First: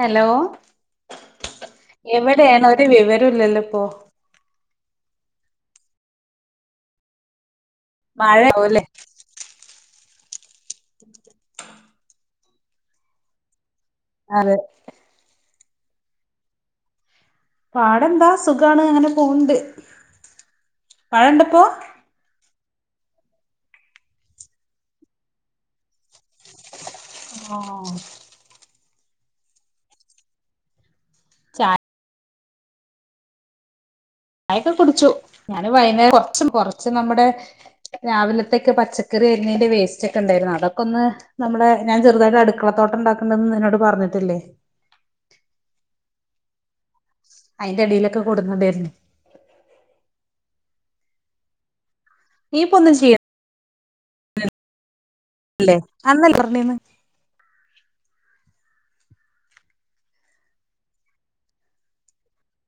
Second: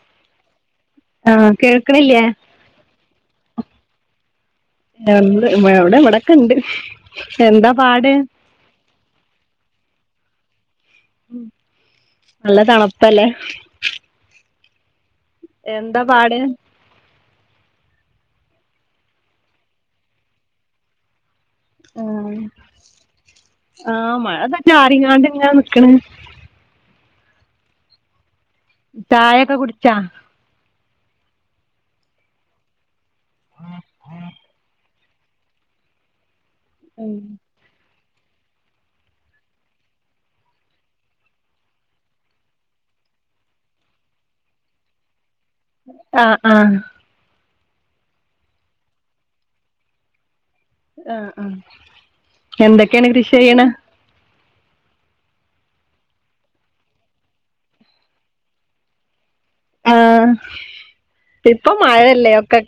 Hello ആ കേൾക്കണില്ലേ എവടേണ് ഒര് വിവരോം ഇല്ലല്ലോ ഇപ്പോ ഏഹ് എവിടെ ഇവിടെ ഒക്കുണ്ട് എന്താ പാട്. ഇപ്പോഴേ പോവല്ലേ. ഉം നല്ല തണുപ്പല്ലേ? അതെ എന്താ പാട്. പാട് എന്താ സുഖാണ് അങ്ങനെ പോവുണ്ട്, മഴയുണ്ടോ ഇപ്പൊ? ആഹ് ആഹ് മഴ ഇതാ ചാറിങ്ങാണ്ട് ഇങ്ങനെ നിൽക്കേണ്. ഓഹ് ചായ ഒക്കെ കുടിച്ചോ? ആ ആ ചായ ഒക്കെ കുടിച്ചു, ഞാാന് വൈകുന്നേരം കൊറച്ച് കൊറച്ച് നമ്മുടെ. രാവിലത്തേക്ക് പച്ചക്കറി അരിഞ്ഞതിന്റെ വേസ്റ്റ് ഒക്കെ ഉണ്ടായിരുന്നു, അതൊക്കെ ഒന്ന്. നമ്മളെ ഞാൻ ചെറുതായിട്ട് അടുക്കള തോട്ടം ഉണ്ടാക്കുണ്ടെന്ന് നിന്നോട് പറഞ്ഞിട്ടില്ലേ? ആഹ് ആഹ് അയിന്റെ അടിയിലൊക്കെ കൊണ്ടു വന്നിടുന്നുണ്ടായിരുന്നു. ആഹ് ആഹ് നീ ഇപ്പൊ ഒന്നും എന്തൊക്കെയാണ് ചെയ്യ കൃഷി ചെയ്യണേ. അല്ലേ, അന്നല്ലേ പറഞ്ഞത്. ആഹ് ഇപ്പൊ മഴയല്ലേ. ക്ക്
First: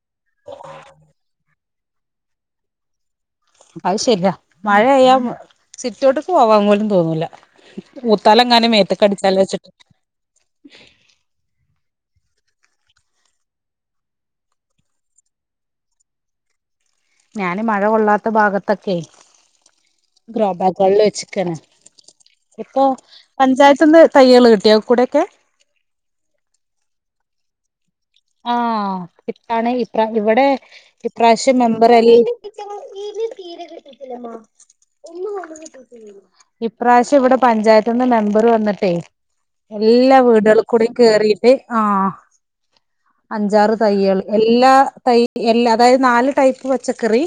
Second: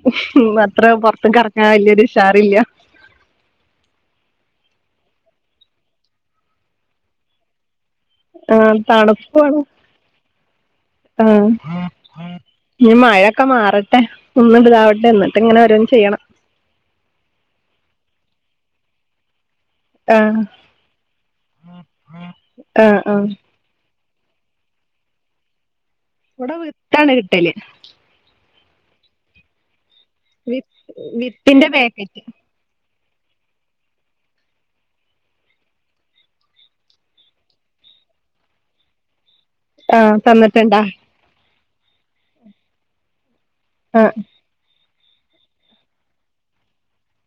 അത്ര പൊറത്തുക്ക് ഇറങ്ങാൻ വലിയൊരു ഉഷാറില്ല. അത് ശരിയാ മഴ ആയാൽ സിറ്റ് ഔട്ടേക്ക് പോവാൻ പോലും തോന്നൂല. ഊത്താല് ആ എങ്ങാനും മേത്തക്ക് അടിച്ചാല് എന്നുവെച്ചിട്ട്. ആഹ് ഇനി മഴയൊക്കെ മാറട്ടെ ഒന്ന് ഇതാവട്ടെ എന്നിട്ട് ഇങ്ങനെ ഓരോന്ന് ചെയ്യണം. ഞാന് മഴ കൊള്ളാത്ത ഭാഗത്തൊക്കെ. ആ ഗ്രോ ബാഗുകളിൽ വെച്ചാക്കേണ് ഇപ്പൊ ആ ആ പഞ്ചായത്തിനെ. തൈകൾ കിട്ടിയോ കൂടെ ഒക്കെ. ഇവിടെ വിത്താണ് കിട്ടല്. ആഹ് ഇപ്പാണ് ഇപ്ര ഇവിടെ വി ഇപ്രാവശ്യം വിത്തിന്റെ മെമ്പർ പാക്കറ്റ് എല്ലാം. നും തീരെ കിട്ടത്തില്ല ഇപ്രാവശ്യം ഇവിടെ പഞ്ചായത്ത് നിന്ന് മെമ്പർ വന്നിട്ടേ. ആഹ് എല്ലാ വീടുകളിൽ തന്നിട്ടുണ്ടാ കൂടി കേറീട്ട് ആഹ്. അഞ്ചാറ് ആഹ് തൈകൾ എല്ലാ തൈ എല്ലാ അതായത് നാല് ടൈപ്പ് പച്ചക്കറി.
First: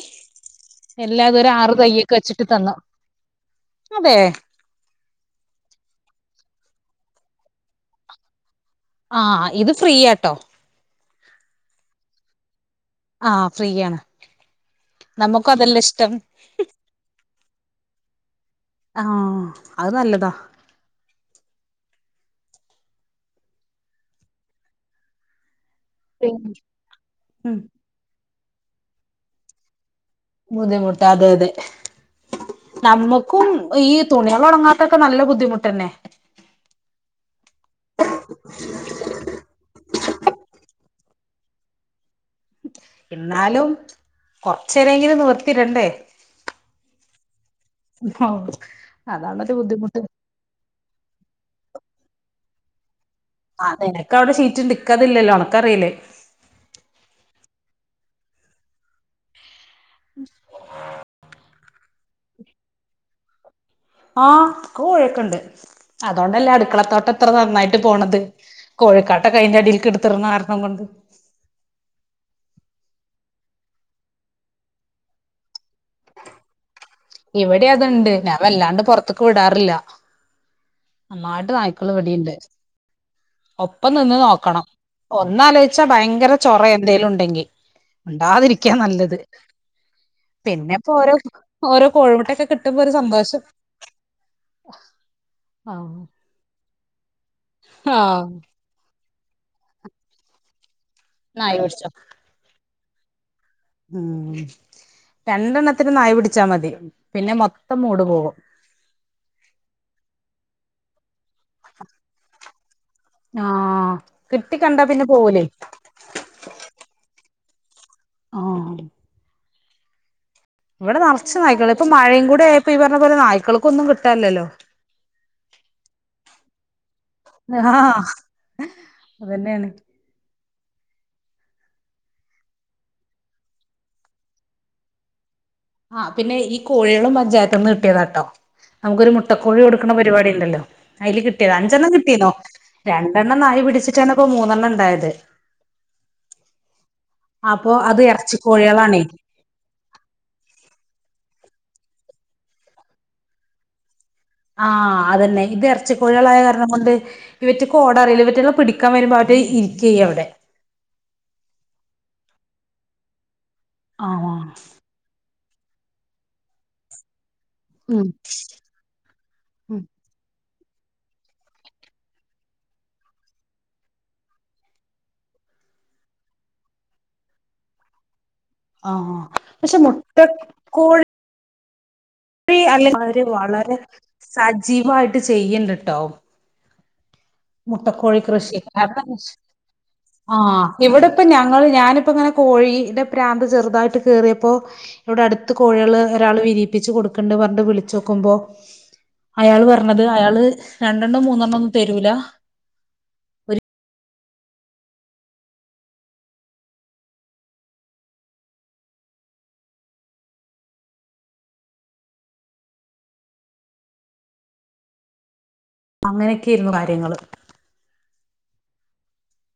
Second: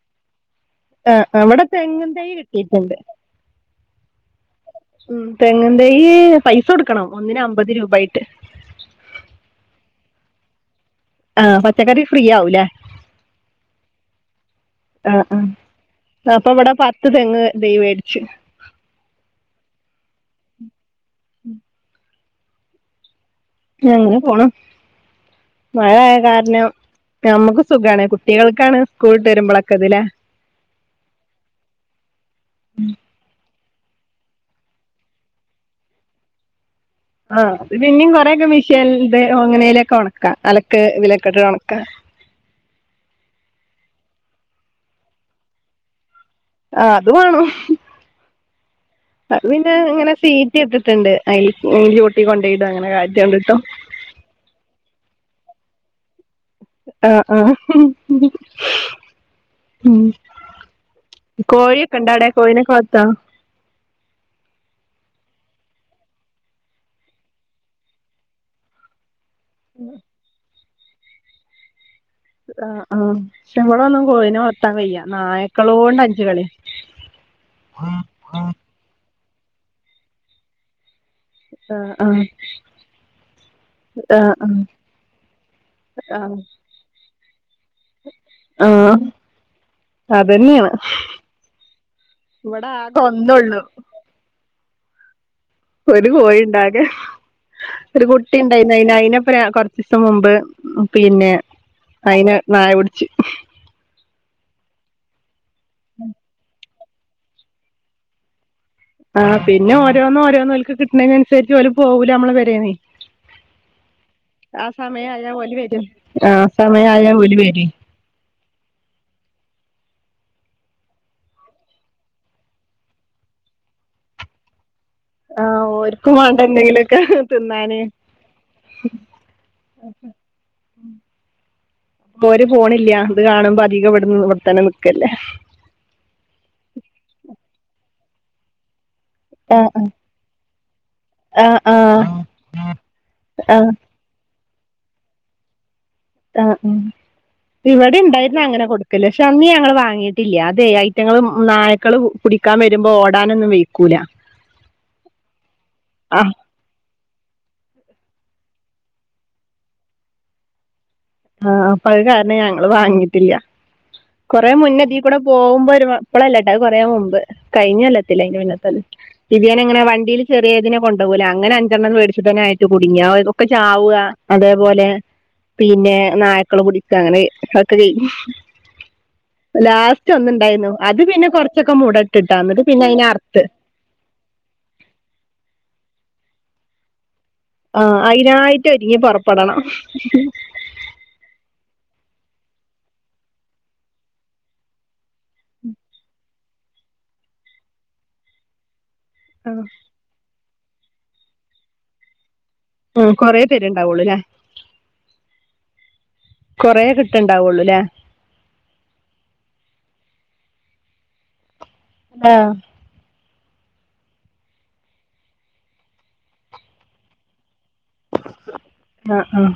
എല്ലാ ആഹ് അത് ഒരു അവിടെ ആറ് തെങ്ങും തൈയൊക്കെ തൈ വെച്ചിട്ട് തന്നു, കിട്ടിയിട്ടുണ്ട് അതെ. ഉം തെങ്ങിൻ തൈയെ പൈസ കൊടുക്കണം, ഒന്നിന് അമ്പത് രൂപായിട്ട്. ആഹ് ഇത് ഫ്രീയാട്ടോ. ആഹ് പച്ചക്കറി ഫ്രീ ആവൂലേ. ആഹ് ഫ്രീയാണ്. ആഹ് ആഹ് നമുക്കും അതല്ലേ ഇഷ്ടം അപ്പൊ ഇവിടെ പത്ത് തെങ്ങ് തൈ മേടിച്ചു. ആഹ് അത് നല്ലതാ. ഉം അങ്ങനെ പോണു, മഴയാ കാരണം ഉം നമുക്ക് സുഖാണ് കു കുട്ടികൾക്കാണ് സ്‌കൂൾ വിട്ട് വരുമ്പോഴൊക്കെ ഇതല്ലേ. ബുദ്ധിമുട്ടാ അതെ അതെ. നമ്മുക്കും ഈ തുണികള് ഉണങ്ങാത്തൊക്കെ നല്ല ബുദ്ധിമുട്ട് തന്നെ. ആഹ് ഇനി പിന്നെയും കുറെയൊക്കെ മെഷിനിൽ ഇതേ എങ്ങനെയേലും ഒക്കെ ഉണക്കാം, അലക്ക് ഇതിലൊക്കെ ഇട്ട് ഉണക്കാം. എന്നാലും കുറച്ചു നേരങ്കിലും ഒന്ന് നിവർത്തി ഇടണ്ടേ ആഹ് അത് വേണം ആഹ് അത് പിന്നെ ഇങ്ങനെ സീറ്റ് കെട്ടിട്ടുണ്ട് അതിൻ്റെ മൂട്ടിൽ കൊണ്ടോയിടും അങ്ങനെ കാറ്റ് ആഹ് നിനക്ക് അവിടെ ഷീറ്റ് ഉണ്ട് എനിക്കതില്ലല്ലോ നിനക്ക് അറിയില്ലേ ആഹ് ആഹ് ഉം കോഴി ഒണ്ടാ അവിടെ കോഴിനെ വളർത്താ ആഹ് കോഴി ഒക്കെയുണ്ട് അതുകൊണ്ടല്ലേ അടുക്കളത്തോട്ടം ഇത്ര നന്നായിട്ട് പോണത് കോഴിക്കാട്ട കയിന്റെ അടിൽക്ക് എടുത്തിരുന്ന കാരണം കൊണ്ട് ആഹ് ആഹ് ഇവിടെ ഒന്നും കോഴിനെ വളത്താൻ കയ്യ നായക്കളോ കൊണ്ട അയ്യംകളി ഇവിടെയും അതുണ്ട് ഞാൻ വല്ലാണ്ട് പുറത്തേക്ക് വിടാറില്ല നന്നായിട്ട് നായ്ക്കള് ആഹ് ഇവിടെയുണ്ട് ഒപ്പം നിന്ന് ആഹ് നോക്കണം ഒന്നാലോചിച്ചാ ഭയങ്കര ആഹ് ചൊറയാ എന്തെലും ഉണ്ടെങ്കിൽ മുണ്ടാതിരിക്കാ ആഹ് നല്ലത് അതന്നെയാണ് പിന്നെപ്പോ ഓരോ ഓരോ കോഴിമുട്ടൊക്കെ ഇവിടെ കിട്ടുമ്പോ ഒരു ആകെ സന്തോഷം ഒന്നൊള്ളു ഒരു കോഴിയുണ്ടാകെ ഒരു ആഹ് കുട്ടി ഉണ്ടായി അയിന് അയിനപ്പം കൊറച്ച് ദിവസം മുമ്പ് പിന്നെ നായ പിടിച്ചോ അയിനെ നായ പിടിച്ച്. ഉം രണ്ടെണ്ണത്തിനെ നായി പിടിച്ചാ മതി പിന്നെ മൊത്തം മൂട് പോകും. ആഹ് പിന്നെ ഓരോന്നോരോന്നോല്ക്ക് കിട്ടണേണൻസരിച് ഓല് പോവൂല അമ്മളെ പൊരേന്നെ. ആഹ് കിട്ടി ആഹ് കണ്ടാ പിന്നെ സമയായ പോവൂലേ ഓലി വരും ആ സമയയാ ഓലി വരെ. ആഹ്. വടെ നറച്ചു നായ്ക്കള് പ്പ മഴയും കൂടായപ്പോ ഈ പറഞ്ഞപോലെ നായ്ക്കള്ക്കോന്നും കിട്ടാല്ലല്ലോ. ആഹ് ഒര്ക്കും വാണ്ടേ എന്തെങ്കിലും ആഹ് അതെന്നാണ്. ഇപ്പൊര് പോണില്ല ത് കാണുമ്പോ അധികം ഇവിട്ന്ന് ഇവിടെത്തന്നെ നക്കല്ലേ. ആഹ് പിന്നെ ഈ കോഴികളും പഞ്ചായത്ത്ന്ന് കിട്ടിയേതാട്ടോ നമുക്കൊരു മുട്ടക്കോഴി ആഹ് കൊടുക്കണ പരിപാടി ണ്ടല്ലോ അതില് കിട്ടിയേതാ ആഹ് അഞ്ചെണ്ണം ആഹ് കിട്ടിയന്നോ. രണ്ടെണ്ണം നായ് ആഹ് പിടിച്ചിട്ടാണ്പ്പോ മൂന്നെണ്ണം ണ്ടായത്. ആഹ് ഉം അപ്പൊ ഇവിടെ അത് ഇണ്ടായിരുന്നങ്ങനെ ഇറച്ചിക്കോഴികളാണേ കൊടുക്കലേ പക്ഷെ അന്ന് ഞങ്ങള് വാങ്ങി ട്ടില്യ അതെ ഐറ്റങ്ങള്ൾ നായക്കള് കുടിക്കാൻ വരുമ്പോ ഓടാനൊന്നും വ കൂല. ആഹ് അതന്നെ ഇത് എറച്ചി ആഹ് കോഴികളായ ണങ്ങോണ്ട് ഇവറ്റക്കോടഅറീല ഇവറ്റളാ പിടിക്കാൻ വരുമ്പോ അവര് ഇരികയ്യ അവടെ. ആഹ് പഴ കാരണം ഞങ്ങള് വാങ്ങിട്ടില്ല ആഹ് കൊറ മുന്നതി- കൂടെ പോകുമ്പോ ഒരു പ്പളല്ലാട്ടാ അത് കൊറെ മുമ്പ് ഉം കഴിഞ്ഞുവല്ലത്തില്ല അതിന് പിന്നത്തല്ല തിരിയാനങ്ങനെ ഉം വണ്ടിൽ ചെറിയേതിനെ കൊണ്ടു പോകല അങ്ങനെ അഞ്ചണ്ണം മേടിച്ചിട്ടേ ആയിട്ട് കുടുങ്ങിയ ഒക്കെ ചാവുക. അതേപോലെ പിന്നെ നായക്കള് കുടിക്ക അങ്ങനെ ഒക്കെ ചെയ്യും. ആഹ് പക്ഷെ ലാസ്റ്റ് ഒന്നുണ്ടായിരുന്നു അത് മുട്ടക്കോഴി പിന്നെ കൊറച്ചൊക്കെ മൂട കിട്ടാത് പിന്നെ അതിന അല്ലെങ്കിൽ അവര് അർത്ത്. വളരെ സജീവായിട്ട് ചെയ്യണ്ടട്ടോ. ആ മുട്ട കോഴി കൃഷി അതിനായിട്ട് ഒരുങ്ങി പുറപ്പെടണം ആഹ്. ഇവിടെ ഇപ്പ ഞങ്ങൾ ഞാനിപ്പോ ഇങ്ങനെ കോഴിയുടെ പ്രാന്ത്‌ ചെറുതായിട്ട് കേറിയപ്പോ. ഇവിടെ അടുത്ത് കോഴികള് ഒരാള് വിരിയിപ്പിച്ച് കൊടുക്കണ്ട് പറഞ്ഞണ്ട് വിളിച്ചോക്കുമ്പോ. അയാള് പറഞ്ഞത് അയാള് രണ്ടെണ്ണം മൂന്നെണ്ണൊന്നും തെരൂല. ഉം കൊറെ പേരെ ഉണ്ടാവുള്ളൂല്ലേ. കൊറെ കിട്ടണ്ടാവുള്ളൂല്ലേ. ആഹ് അങ്ങനെ ഒക്കെ ആയിരുന്നു കാര്യങ്ങള്. ആഹ് ആഹ്.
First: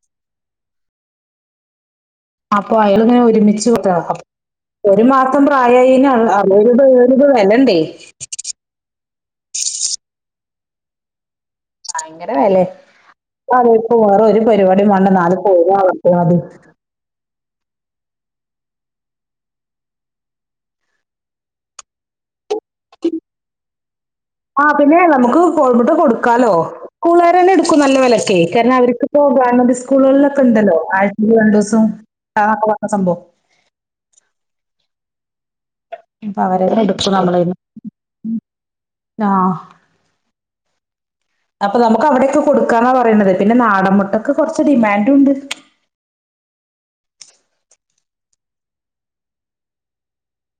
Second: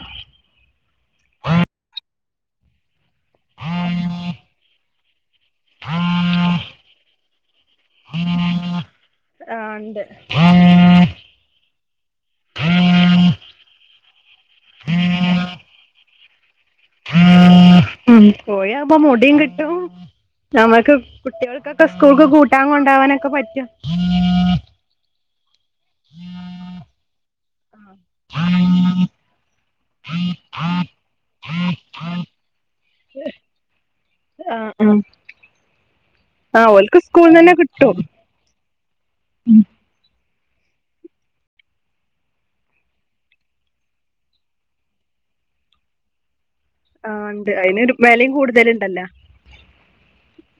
അപ്പൊ അയാൾ ഇങ്ങനെ ഒരുമിച്ച് വിട്ടേക്കും ഒരു മാസം പ്രായം ഇനി അവിടെ. ഇത് വരേണ്ടേ. ആഹ് ഇണ്ട്. ഭയങ്കര വില അത് ഇപ്പോ വേറെ ഒരു പരിപാടി വേണ്ട, നാല് പോവു [unintelligible] അത്. ഉം പോയാൽ ഇപ്പൊ മുടിയും കിട്ടും. നമുക്ക് കുട്ടികൾക്ക് ഒക്കെ സ്കൂളിൽ കൂട്ടാൻ കൊണ്ട് പോവാനൊക്കെ പറ്റും. ആഹ് പിന്നെ നമുക്ക് കോഴി മുട്ട കൊടുക്കാലോ. സ്കൂളുകാര് തന്നെ എടുക്കും നല്ലപോലെ ഒക്കെയേ കാരണം അവർക്ക് പോകാനും സ്കൂളുകളിൽ ഒക്കെ ഉണ്ടല്ലോ ആദ്യത്തെ രണ്ടുദിവസം. ആഹ് അപ്പൊ പറഞ്ഞു സംഭവം. ആഹ് ആഹ്. ഇപ്പൊ അവരെ തന്നെ എടുക്കും നമ്മളന്ന് കിട്ടും ആഹ്. അപ്പൊ നമുക്ക് അവിടെ ഒക്കെ കൊടുക്കാനാ പറയണത്, പിന്നെ നാടൻ മുട്ടക്ക് കുറച്ച് ഡിമാൻഡ് ഉണ്ട്. ആഹ് ഉണ്ട് അതിന് വിലയും കൂടുതൽ ഉണ്ടല്ലോ.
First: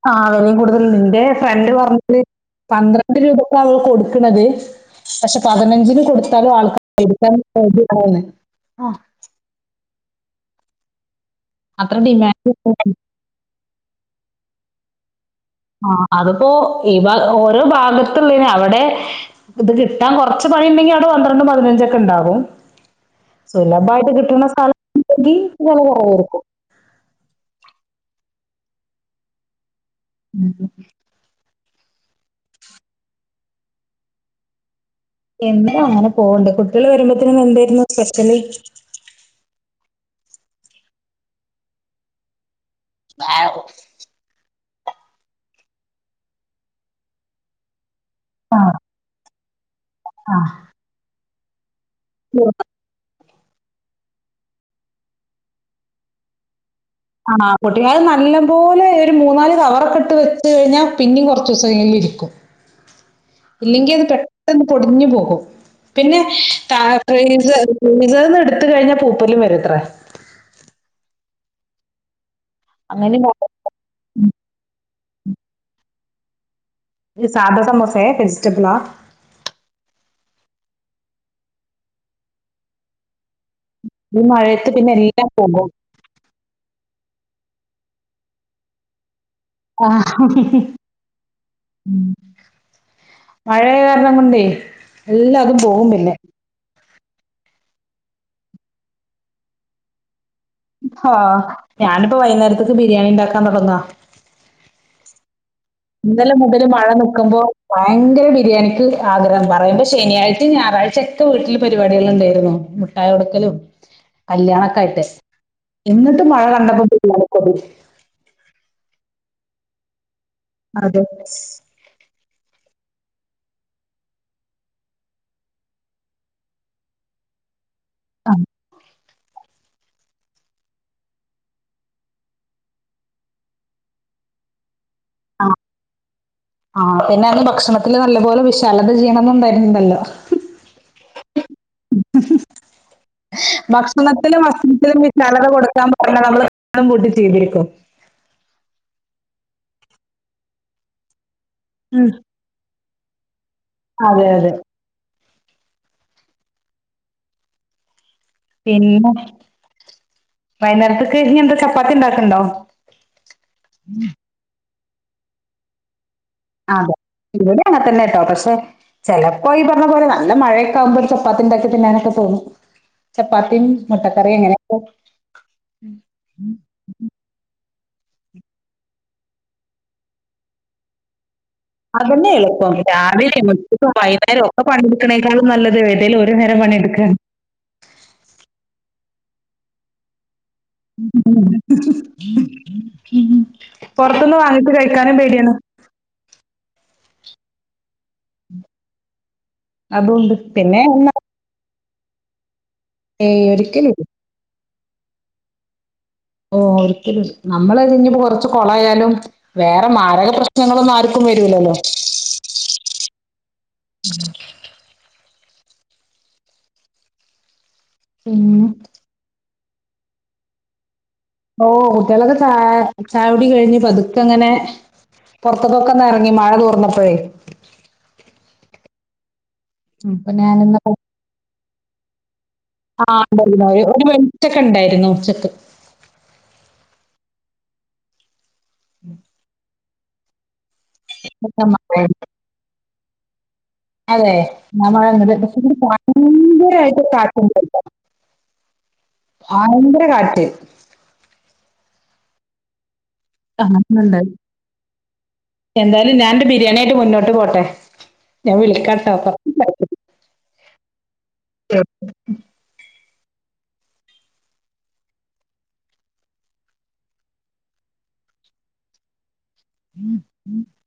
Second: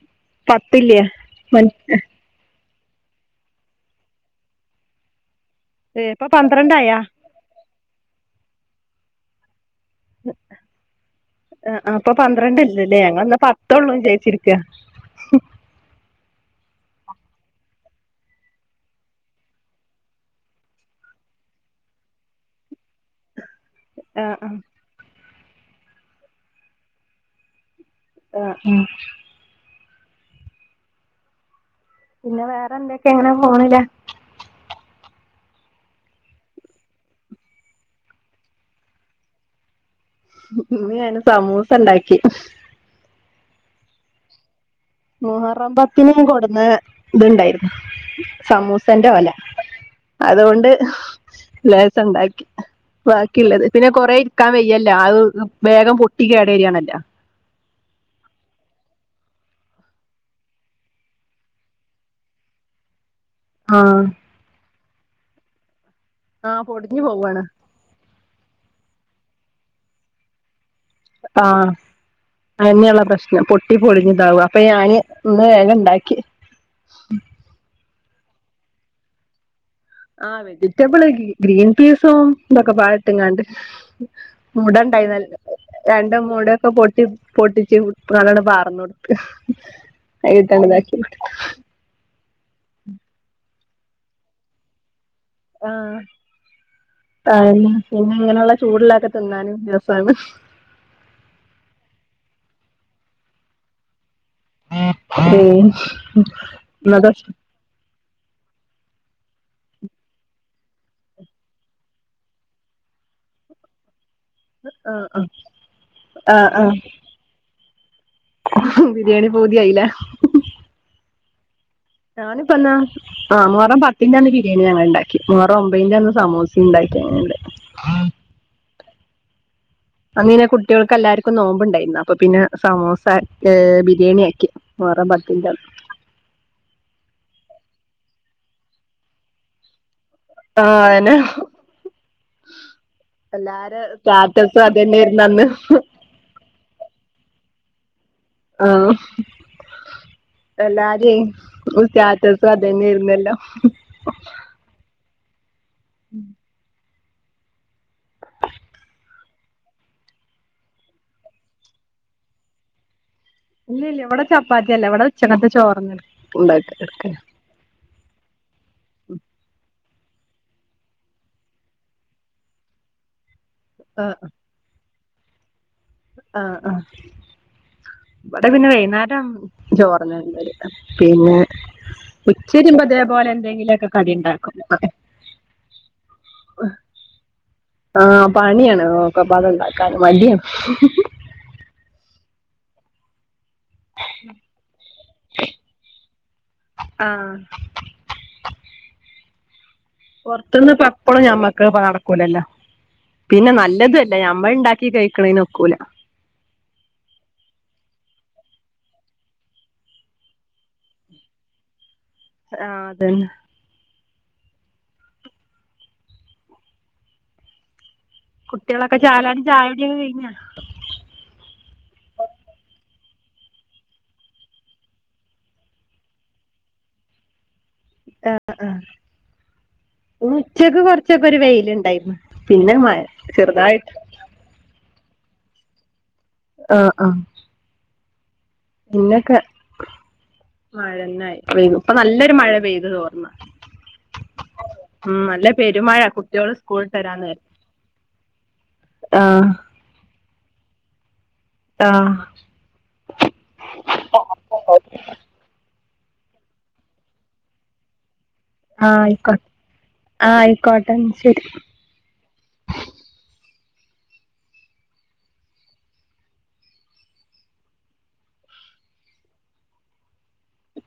ആഹ് വിലയും കൂടുതലുണ്ട് പത്തില്ലേ എന്റെ മൻ ഫ്രണ്ട് പറഞ്ഞിട്ട്. പന്ത്രണ്ട് രൂപക്ക് അവൾ കൊടുക്കണത്, പക്ഷെ പതിനഞ്ചിന് ഏ ഇപ്പൊ കൊടുത്താലും ആൾക്കാര് പന്ത്രണ്ടായാ മേടിക്കാൻ. റെഡിയാണ് ആഹ്. ആഹ് അത്ര അപ്പൊ ഡിമാൻഡ് പന്ത്രണ്ടല്ലല്ലേ, എന്നാ ഞങ്ങള് പത്തൊള്ളൂ വിചാരിച്ചിരിക്കാ. ആഹ് അതിപ്പോ ഈ ഭാ ഓരോ ഭാഗത്തുള്ളേന് അവിടെ. ഇത് കിട്ടാൻ കുറച്ച് പണി ഉണ്ടെങ്കിൽ അവിടെ പന്ത്രണ്ടും പതിനഞ്ച് ഒക്കെ ഉണ്ടാവും സുലഭമായി. ഇത് കിട്ടുന്ന ആഹ് സ്ഥലം ഉണ്ടെങ്കിൽ വില കുറവായിരിക്കും. ആഹ് ആഹ് ഉം പിന്നെ വേറെ എന്തൊക്കെ എങ്ങനെ പോണ് ഇല്ലേ. എന്താ അങ്ങനെ പോവുണ്ട് കുട്ടികൾ വരുമ്പോത്തേനും എന്തായിരുന്നു സ്പെഷ്യല്. ഇന്ന് ഞാൻ സമൂസ ഉണ്ടാക്കി. [inaudible] മുഹറാപ്പത്തേന് കൊണ്ടുന്ന് ഇതുണ്ടായിരുന്നു സമൂസന്റെ ഓല. ആഹ് അതുകൊണ്ട് ലേസം ഉണ്ടാക്കി. ബാക്കിയുള്ളത് പിന്നെ കൊറെ നിക്കാൻ വയ്യല്ലോ അത് വേഗം പൊട്ടി കേട് വരാണല്ലോ. ആഹ് പൊട്ടിക്കാൻ നല്ലപോലെ ഒരു മൂന്ന് നാല് കവറൊക്കെ ഇട്ട് വെച്ച് കഴിഞ്ഞാൽ പിന്നെയും കുറച്ച് ദിവസം എങ്കിലും ഇരിക്കും. ഇല്ലെങ്കിൽ ആഹ് അത് പെട്ടെന്ന് പൊടിഞ്ഞു പോകും, പിന്നെ. ആഹ് പൊടിഞ്ഞു [unintelligible] പോവാണ് ഫീസർന്ന് എടുത്ത് കഴിഞ്ഞാൽ പൂപ്പലും വരും അത്ര. ആഹ് അതെന്നെ ഉള്ള അങ്ങനിം പ്രശ്നം. പൊട്ടി പൊളിഞ്ഞതാവും അപ്പൊ ഞാന് ഇന്ന് വേഗം ഉണ്ടാക്കി. ഈ സദാ സമൂസാ വെജിറ്റബ്ളാ. ആഹ് വെജിറ്റബ്ൾസ് ഗ്രീൻ പീസും ഇതൊക്കെ പാടെ ഇട്ടുങ്ങോട്. ഈ മഴയത്ത് പിന്നെ മുടണ്ടായിരുന്നു എല്ലാം നല്ല. പോകും. രണ്ട് കൂടെ ഒക്കെ പൊട്ടി പൊട്ടിച്ചു അതങ്ങോട്ട് പാറുന്നു. അയിട്ടണ്താക്കി മഴേയ കാരണം കൊണ്ടേ എല്ലാതും പോകു പിന്നെ ആ പിന്നെ ഇങ്ങനെയുള്ള ചൂടള്ളൊക്കെ തിന്നാനും രസാണ് ആ ഞാനിപ്പോ വൈകുന്നേരത്തേക്ക് ബിരിയാണി ഉണ്ടാക്കാൻ തുടങ്ങാ ഏഹ് ഇന്നലെ മുതല് മഴ നിക്കുമ്പോ ഭയങ്കര ബിരിയാണിക്ക് ആഗ്രഹം പറയുമ്പോ ശനിയാഴ്ച ഞായറാഴ്ചയൊക്കെ വീട്ടില് പരിപാടികൾ ഉണ്ടായിരുന്നു മുട്ടായി കൊടുക്കലും ആ കല്യാണൊക്കായിട്ടെ എന്നിട്ടും ആ മഴ ആ ആ കണ്ടപ്പോ ബിരിയാണി കൊതി ബിരിയാണി പൂതിയായില്ലെ അതെ ഞാനിപ്പെന്ന ആ മുഹറം പത്തിന്റെ അന്ന് ബിരിയാണി ഞങ്ങൾ ഉണ്ടാക്കി മുഹറം ഒമ്പതിന്റെ അന്ന് സമൂസ ഉണ്ടാക്കി അങ്ങണ്ട് ആ അന്ന് പിന്നെ കുട്ട്യോൾക്ക് എല്ലാർക്കും നോമ്പ് ഉണ്ടായിരുന്നു അപ്പൊ പിന്നെ സമൂസ ബിരിയാണി ആക്കി മുഹറം പത്ത് ആ ആ പിന്നെ അന്നാ ഭക്ഷണത്തില് നല്ലപോലെ വിശാലത ചെയ്യണംന്നു ഉണ്ടായിുന്നില്ലല്ലോ ആഹ് അന്നെ എല്ലാരും ഭക്ഷണത്തിലും സ്റ്റാറ്റസും വസ്ത്രത്തിലും അതന്നൊയിരുന്നു വിശാലത അന്ന് [unintelligible] നമ്മള് കൂട്ടി ചെയ്തിരിക്കും ആഹ് എല്ലാരെ ഒ ഉം സ്റ്റാറ്റസ് സും അതന്നെരുന്നല്ലോ അതെ അതെ പിന്നെ വൈന്നേരത്തേക്ക് ഇനി എന്താ ചപ്പാത്തി ഉണ്ടാക്ക്ണ്ടോ ഇല്ല ഇല്ല ഇവിടെ ചപ്പാത്തിയല്ല ഇവിടെ ഉച്ചകത്തെ ചോറാന്ന് ഉണ്ട എടുക്ക ഇവടിം അങ്ങതന്നെ ട്ടോ പക്ഷെ ചെലപ്പോ ഇ ണ പോലെ നല്ല മഴയൊക്ക ആകുമ്പോ ഒരു ചപ്പാത്തി ഇണ്ടാക്കി തിന്നാനൊക്കെ തോന്നും ചപ്പാത്തിം ആഹ് മുട്ടക്കറി അങ്ങനെ ഓക്ക് ആഹ് ആഹ് ഇവ്ടെ പിന്ന വൈന്നാരം ചോറഞ്ഞെ തിന്നാല് പിന്നെ അതന്നെ ഉച്ച എൾപ്പം തിരിയുമ്പോ ഇതേപോലെ രാവിലെ അതന്നെ എളുപ്പം രാവിലിം എന്തെങ്കിലുമൊക്കെ ഉച്ചക്കു കടി വൈകുന്നേരം ഉണ്ടാക്കും ഒക്ക പണിയ്ട്ക്ക്ണെക്കളും നല്ലത് ഏതേലും ഒര് നേരം പണിയ്ട്ക്കാണ് ആഹ് പണിയാണ് ഒക്കപ്പാട് ഇണ്ടാക്കാന് മടിയാ പോർത്ത്ന്ന് വാങ്ങിട്ട് കഴിക്കാനും പേടിയാണ് ആഹ് അതുണ്ട് പോർത്ത്ന്ന്പ്പ പിന്നെ എപ്പളും ഞമ്മക്ക് പാട് ക്കൂലല്ല ഏയ് പിന്ന ഒരിക്കലും നല്ലത് ഇല്ല അല്ല നമ്മൾ ഇണ്ടാക്കി കഴിക്ക്ണ്ന് ഒക്കൂല ഓഹ് ഒരിക്കലു നമ്മള് അതിന് കൊറച്ച് കൊളയാലും വേറെ മാരക പ്രശ്നങ്ങളോന്ന് ആർക്കും വരൂലല്ലോ ആഹ് അതന്നെ ഉം കുട്ട്യാളക്ക ചാലാടി ചായൊടി കെ കഴിഞ്ഞോ ഓ കുട്ട്യാളക്ക ചായ ചായൊടി കഴിഞ് പത്ക്ക ഇങ്ങനെ പോർത്ത്ക്കൊക്ക ഒന്ന് എറങ്ങി മഴ തൂർന്നപ്പഴേ ആഹ് ആഹ് അപ്പൊ ഞാനിന്ന് ഉച്ചക്ക് കൊർച്ചൊക്ക ഒര് വെയ്ല് ഇണ്ടായ്ര്ന്ന് [unintelligible] ഒര് വെൾച്ചക്ക ഇണ്ടായ്രുന്നു ഉച്ചക്ക് ആഹ് ആഹ് പിന്നക്ക മഴന്നായി ഇന്നത്തെ വെയ്ക്കു, ഇപ്പ നല്ല മഴയുണ്ട്. ഒര് മഴ പെയ്ത്- തോർന്ന. അതെ നമ്മള്, [unintelligible] കുട്ടികള് സ്കൂളിട്ട് ഭയങ്കരായിട്ട് വരാൻ - നേരത്ത് [unintelligible] ആ ഭയകര കാറ്റ്. ആഹ്, ആഹ് ഇന്ന് എന്തായാലും, എന്തായാലും ഞാൻന്റെ- ബിരിയാണിയായ്ട്ട് മുന്നോട്ട് പോട്ടെ. ഞാൻ ആ വിളിക്കാട്ടോ, ആയിക്കോട്ടെ കുറച്ച്- ആ ആയിക്കോട്ടെ ശരി തിരക്കുണ്ട്. [inaudible]